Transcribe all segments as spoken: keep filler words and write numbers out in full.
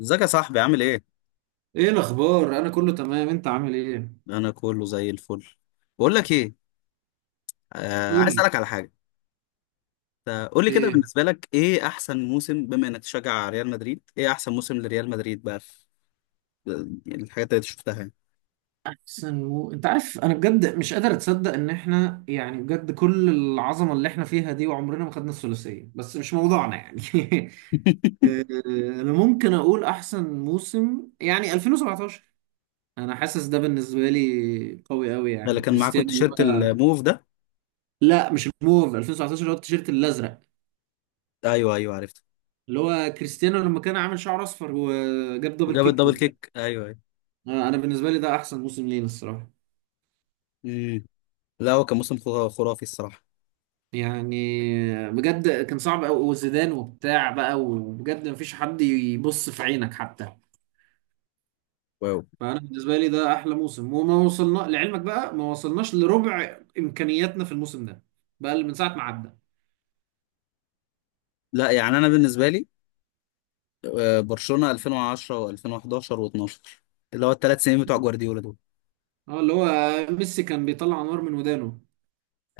ازيك يا صاحبي عامل ايه؟ ايه الاخبار؟ انا كله تمام، انت عامل ايه؟ انا كله زي الفل. بقول لك ايه. آه عايز قول لي. اسالك على حاجه. قول لي كده ايه بالنسبه لك ايه احسن موسم بما انك تشجع ريال مدريد ايه احسن موسم لريال مدريد بقى في؟ يعني الحاجات اللي شفتها يعني. احسن و... انت عارف انا بجد مش قادر اتصدق ان احنا، يعني بجد، كل العظمه اللي احنا فيها دي وعمرنا ما خدنا الثلاثيه، بس مش موضوعنا يعني. آه، انا ممكن اقول احسن موسم يعني ألفين وسبعتاشر. انا حاسس ده بالنسبه لي قوي قوي، ده اللي يعني كان معاكوا كريستيانو. اللي التيشيرت هو الموف ده؟ لا مش الموف، ألفين وتسعة عشر، اللي هو التيشيرت الازرق. ايوه ايوه عرفته. اللي هو كريستيانو لما كان عامل شعر اصفر وجاب دبل وجاب كيك الدبل وبتاع. كيك ايوه ايوه. آه، انا بالنسبه لي ده احسن موسم لينا الصراحه. امم لا هو كان موسم خرا- خرافي الصراحه. يعني بجد كان صعب قوي، وزيدان وبتاع بقى، وبجد مفيش حد يبص في عينك حتى. واو. فانا بالنسبه لي ده احلى موسم، وما وصلنا لعلمك بقى، ما وصلناش لربع امكانياتنا في الموسم ده. بقى اللي من ساعه ما عدى. لا يعني انا بالنسبه لي، آه، برشلونه ألفين وعشرة و2011 و12، اللي هو الثلاث سنين بتوع جوارديولا دول. اه، اللي هو ميسي كان بيطلع نار من ودانه.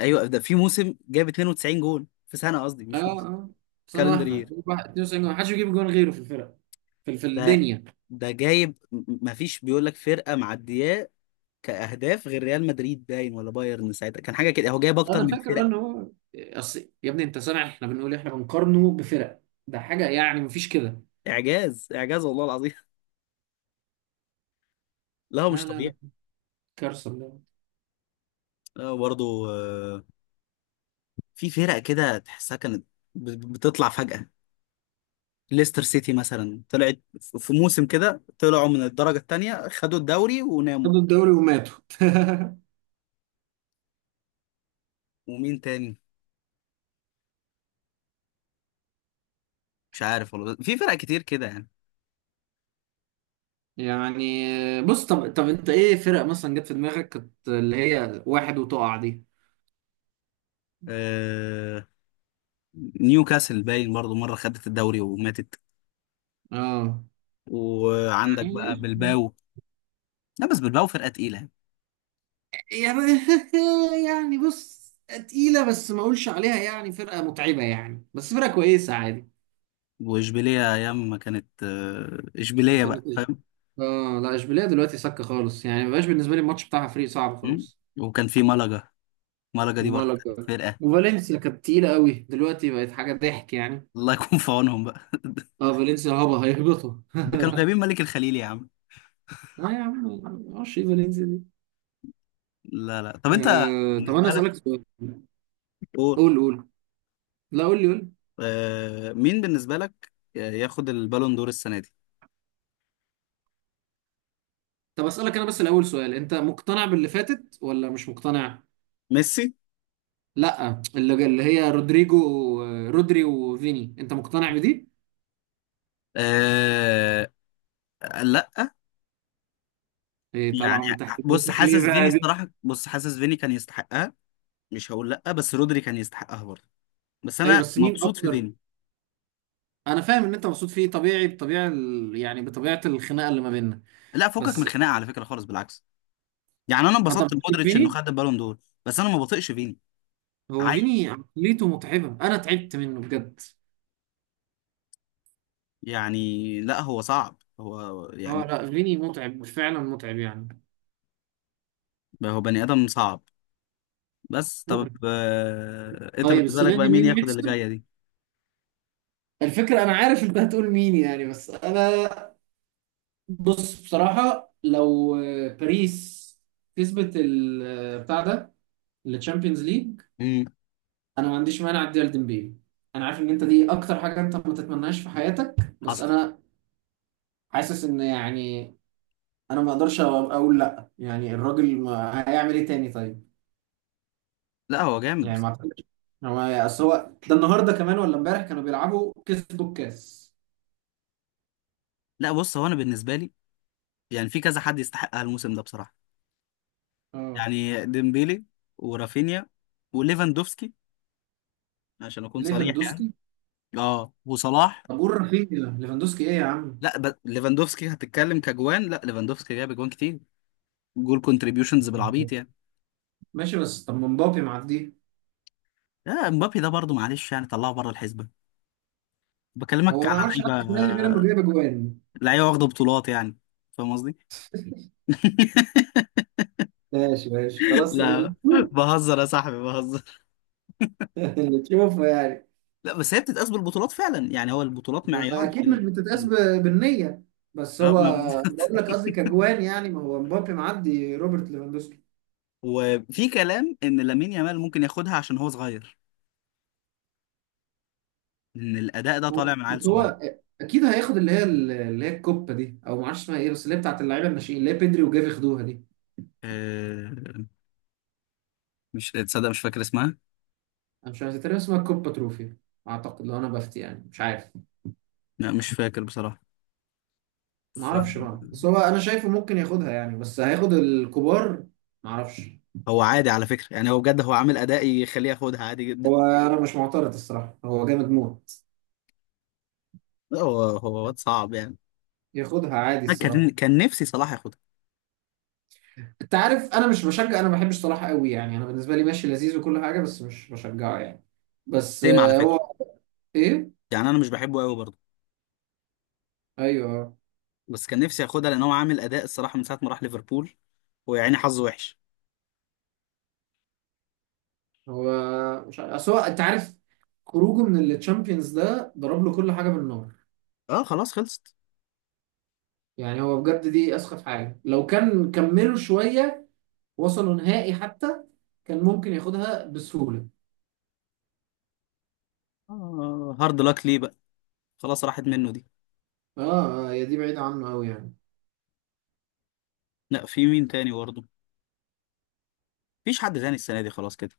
ايوه، ده في موسم جايب اتنين وتسعين جول في سنه، قصدي اه، مش في اه، سنه كالندر واحده. يير. اتنين وتسعين، ما حدش بيجيب جون غيره في الفرق، في في ده الدنيا. ده جايب، ما فيش بيقول لك فرقه معدياه كاهداف غير ريال مدريد، باين ولا بايرن ساعتها، كان حاجه كده هو جايب اكتر انا من فاكر فرق. ان هو اصل يا ابني، انت سامع احنا بنقول إيه؟ احنا بنقارنه بفرق، ده حاجه يعني مفيش كده. اعجاز اعجاز والله العظيم. لا هو مش لا، لا، لا، طبيعي. كارثه. لا برضه، آه، في فرق كده تحسها كانت ب- بتطلع فجاه. ليستر سيتي مثلا طلعت، في موسم كده طلعوا من الدرجه الثانيه، خدوا الدوري وناموا. خدوا الدوري وماتوا. ومين تاني؟ مش عارف والله، في فرق كتير كده يعني. يعني بص، طب طب، انت ايه فرق مثلا جت في دماغك كانت اللي هي واحد وتقع دي؟ آه، نيوكاسل باين برضو، مرة خدت الدوري وماتت. اه، وعندك بقى يعني، بلباو. لا بس بلباو فرقة تقيلة يعني. يعني. يعني بص، تقيلة بس ما اقولش عليها يعني فرقة متعبة يعني، بس فرقة كويسة عادي. وإشبيلية أيام ما كانت آه، ما إشبيلية بقى، كانت- فاهم. اه لا، اشبيليه دلوقتي سكة خالص، يعني ما بقاش بالنسبة لي الماتش بتاعها فريق صعب مم؟ خالص. وكان في ملقا، ملقا دي برضو ومالك، كانت فرقة. وفالنسيا كانت تقيلة قوي، دلوقتي بقت حاجة ضحك يعني. الله يكون في عونهم بقى. اه، فالنسيا هبة هيهبطوا. ده كانوا جايبين ملك الخليل يا عم. اه يا عم، ما اعرفش ايه فالنسيا دي. لا لا، طب أنت آه، طب انا بالنسبة لك؟ اسالك سؤال. قول. قول، قول. لا قول لي، قول لي. آه، مين بالنسبة لك ياخد البالون دور السنة دي؟ طب اسالك انا بس الاول سؤال، انت مقتنع باللي فاتت ولا مش مقتنع؟ ميسي. لا، اللي اللي هي رودريجو. آه، رودري وفيني، انت مقتنع بدي؟ آه. لا ايه يعني، طالعه من تحت بص رجلك ليه حاسس فيني بقى دي؟ الصراحة، بص حاسس فيني كان يستحقها. مش هقول لا، بس رودري كان يستحقها برضه. بس ايوه، انا بس مين مبسوط في اكتر؟ فيني. انا فاهم ان انت مبسوط فيه، طبيعي، بطبيعه ال... يعني بطبيعه الخناقه اللي ما بيننا. لا فكك من بس الخناقه على فكره خالص، بالعكس. يعني انا انت انبسطت بتحب لمودريتش انه فيني. خد البالون دور. بس انا ما بطيقش فيني. هو عيل. فيني عقليته متعبه، انا تعبت منه بجد. يعني لا، هو صعب هو اه يعني. لا، فيني متعب فعلا، متعب يعني. هو بني ادم صعب. بس طب، مقرف. آه... انت طيب بالنسبه لك السنه بقى دي مين مين ياخد اللي يكسب؟ جايه دي؟ الفكرة أنا عارف أنت هتقول مين يعني، بس أنا، بص بصراحة، لو باريس كسبت ال- بتاع ده، الشامبيونز ليج، امم أنا ما عنديش مانع أديها لديمبيلي. أنا عارف إن أنت دي أكتر حاجة أنت ما تتمناش في حياتك، بس حصل. أنا حاسس إن، يعني، أنا ما أقدرش أقول لأ، يعني الراجل ما هيعمل إيه تاني طيب؟ لا هو جامد يعني ما بس. أعتقدش. هو أصل هو ده النهاردة كمان ولا إمبارح كانوا بيلعبوا كسبوا الكاس. لا بص، هو انا بالنسبه لي يعني في كذا حد يستحقها الموسم ده بصراحه، أه، يعني ديمبيلي ورافينيا وليفاندوفسكي، عشان اكون صريح يعني. ليفاندوسكي. اه وصلاح. طب قول رافينيا ليفاندوسكي إيه يا عم؟ لا ب... ليفاندوفسكي هتتكلم كجوان، لا ليفاندوفسكي جاب جوان كتير، جول كونتريبيوشنز بالعبيط يعني. ماشي، بس طب مبابي معديه؟ لا مبابي ده برضه معلش، يعني طلعه بره الحسبه. بكلمك هو ما على عملش حاجه لعيبه، في النادي غير انه جايب اجوان. لعيبه واخده بطولات يعني. فاهم قصدي؟ ماشي ماشي خلاص، لا اللي تشوفه. بهزر يا صاحبي، بهزر. اللي تشوفه يعني. لا بس هي بتتقاس بالبطولات فعلا يعني، هو البطولات ما- معيار في اكيد مش ال... بتتقاس ب- بالنيه. بس اه هو، ما بالظبط. بقول لك قصدي كجوان، يعني ما هو مبابي معدي روبرت ليفاندوسكي. وفي كلام ان لامين يامال ممكن ياخدها عشان هو صغير، ان الاداء ده طالع من عيل بس صغير. هو اكيد هياخد اللي هي اللي هي الكوبا دي، او ما اعرفش اسمها ايه، بس اللي هي بتاعت اللعيبه الناشئين، اللي هي بيدري وجافي خدوها دي. أه... مش تصدق مش فاكر اسمها. انا مش عارف، تقريبا اسمها الكوبا تروفي. اعتقد، لو انا بفتي يعني، مش عارف. لا مش فاكر بصراحه، ما اعرفش فهو. بقى، بس هو انا شايفه ممكن ياخدها يعني، بس هياخد الكبار، ما اعرفش. عادي على فكرة يعني، هو بجد هو عامل أداء يخليه ياخدها عادي جدا. هو انا مش معترض الصراحه، هو جامد موت. لا، هو هو واد صعب يعني. ياخدها عادي أنا كان الصراحه. كان نفسي صلاح ياخدها. انت عارف انا مش بشجع، انا ما بحبش صلاح قوي يعني، انا بالنسبه لي ماشي لذيذ وكل حاجه بس مش بشجعه يعني. بس تيم على آه، فكرة، هو، ايه، يعني أنا مش بحبه قوي برضه. ايوه بس كان نفسي ياخدها لأن هو عامل أداء الصراحة من ساعة ما راح ليفربول، ويا عيني حظه وحش. هو. مش عارف أصل هو، انت عارف، خروجه من التشامبيونز ده ضرب له كل حاجه بالنار. أه خلاص خلصت. يعني هو بجد دي اسخف حاجه، لو كان كملوا شويه، وصلوا نهائي حتى، كان ممكن ياخدها بسهوله. آه هارد لاك ليه بقى، خلاص راحت منه دي. اه، اه هي دي بعيدة عنه أوي يعني. لا في مين تاني برضه؟ مفيش حد تاني السنة دي خلاص كده.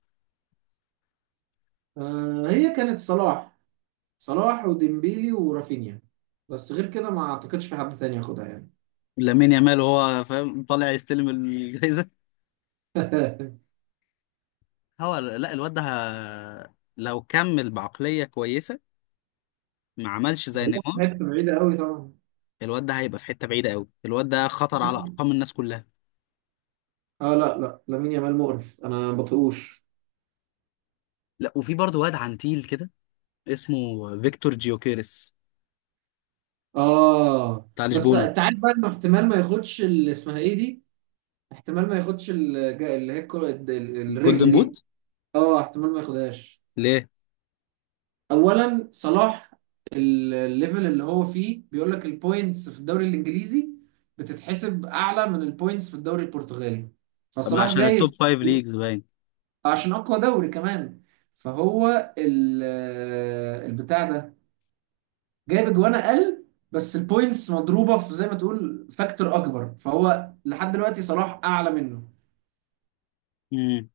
آه هي كانت صلاح، صلاح وديمبيلي ورافينيا، بس غير كده ما أعتقدش في حد تاني ياخدها يعني. لامين يامال وهو فاهم طالع يستلم الجايزة. هو لا، الواد ده، ه- لو كمل بعقلية كويسة، ما عملش زي بعيدة نيمار، حتة، بعيدة أوي طبعا. الواد ده هيبقى في حته بعيده قوي. الواد ده خطر على ارقام الناس كلها. اه لا لا، لامين يامال مقرف، أنا ما بطيقوش. لا وفي برضه واد عنتيل كده، اسمه فيكتور جيوكيرس، اه بتاع بس لشبونه. أنت عارف بقى إنه احتمال ما ياخدش اللي اسمها إيه دي، احتمال ما ياخدش الج- اللي هي الكرة- الرجل جولدن بوت. دي. اه، احتمال ما ياخدهاش. ليه؟ اولا صلاح، ال- الليفل اللي هو فيه بيقول لك، البوينتس في الدوري الانجليزي بتتحسب اعلى من البوينتس في الدوري البرتغالي، ما فصلاح عشان التوب جايب، فايف ليجز باين. عشان اقوى دوري كمان. فهو ال- البتاع ده جايب اجوان اقل، بس البوينتس مضروبه في زي ما تقول فاكتور اكبر، فهو لحد دلوقتي صلاح اعلى منه، امم.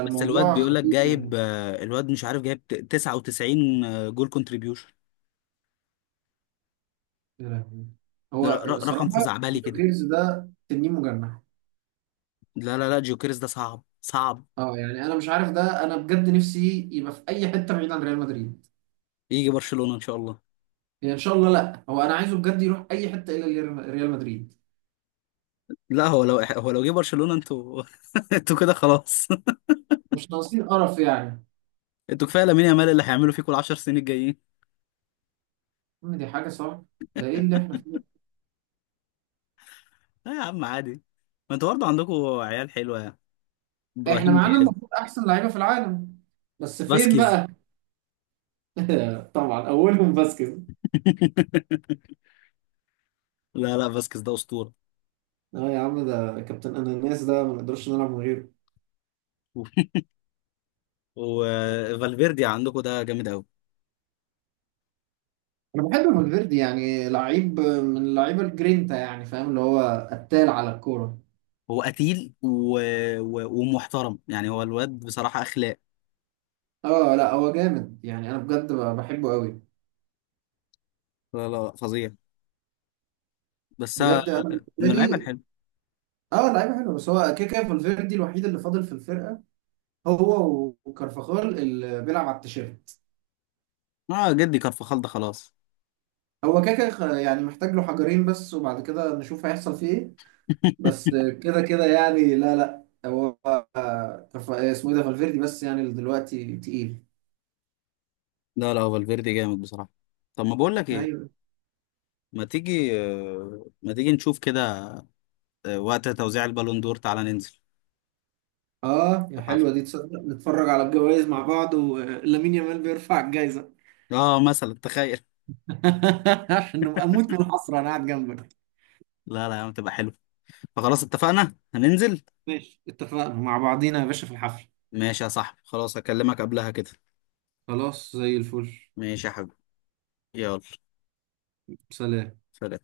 بس الواد بيقول لك خطير يعني. جايب، آه، الواد مش عارف جايب ت- تسعة وتسعين، آه، جول كونتريبيوشن. يا لهوي. ده ر- هو ر- رقم صراحه خزعبلي كده. ديوكيرز ده تنين مجنح. لا لا لا جيوكيرس ده صعب صعب. اه يعني، انا مش عارف، ده انا بجد نفسي يبقى في اي حته بعيد عن ريال مدريد. يجي برشلونه ان شاء الله. يعني ان شاء الله، لا هو انا عايزه بجد يروح اي حته الا ريال ريال مدريد. لا، هو لو هو لو جه برشلونه انتوا، انتوا كده خلاص. مش ناقصين قرف يعني. انتوا كفايه لامين يامال اللي هيعملوا فيكم ال عشر سنين الجايين. أم دي حاجه صعبه، ده ايه اللي احنا فيه ده؟ لا يا عم عادي، ما انتوا برضه عندكم عيال حلوه يعني. احنا ابراهيم معانا دياز. المفروض احسن لعيبه في العالم، بس فين فاسكيز. بقى؟ طبعا اولهم باسكيز. لا لا فاسكيز ده اسطوره. اه يا عم، ده كابتن اناناس، ده ما نقدرش نلعب من غيره. وفالفيردي عندكم ده جامد قوي. انا بحب فالفيردي، يعني لعيب من اللعيبه الجرينتا، يعني فاهم، اللي هو قتال على الكوره. هو قتيل و... و... ومحترم يعني، هو الواد بصراحه اخلاق. اه لا، هو جامد، يعني انا بجد بحبه قوي. لا لا لا، فظيع. بس بجد انا أنا- بالنسبه من اللعيبه لي، الحلوه. اه، لعيبه حلوه، بس هو كده كده فالفيردي الوحيد اللي فاضل في الفرقه، هو وكارفاخال اللي بيلعب على التيشيرت. اه جدي كارفخال ده خلاص. هو كده كده خ- يعني محتاج له حجرين بس، وبعد كده نشوف هيحصل فيه ايه. بس كده كده يعني، لا لا هو، آه، كارف- اسمه ايه ده، فالفيردي، بس يعني اللي دلوقتي تقيل. لا لا هو فالفيردي جامد بصراحة. طب ما بقول لك ايه، ايوه. ما تيجي آه، ما تيجي نشوف كده. آه، وقت توزيع البالون دور تعالى ننزل اه في يا الحفلة. حلوه دي، تصدق نتفرج على الجوائز مع بعض ولامين يامال بيرفع الجايزه؟ اه مثلا تخيل. عشان نبقى اموت من الحسره انا قاعد جنبك. لا لا يا عم تبقى حلو. فخلاص اتفقنا هننزل. ماشي، اتفقنا مع بعضينا يا باشا في الحفل. ماشي يا صاحبي خلاص، هكلمك قبلها كده. خلاص زي الفل. ماشي يا حبيبي. يلا. سلام. سلام.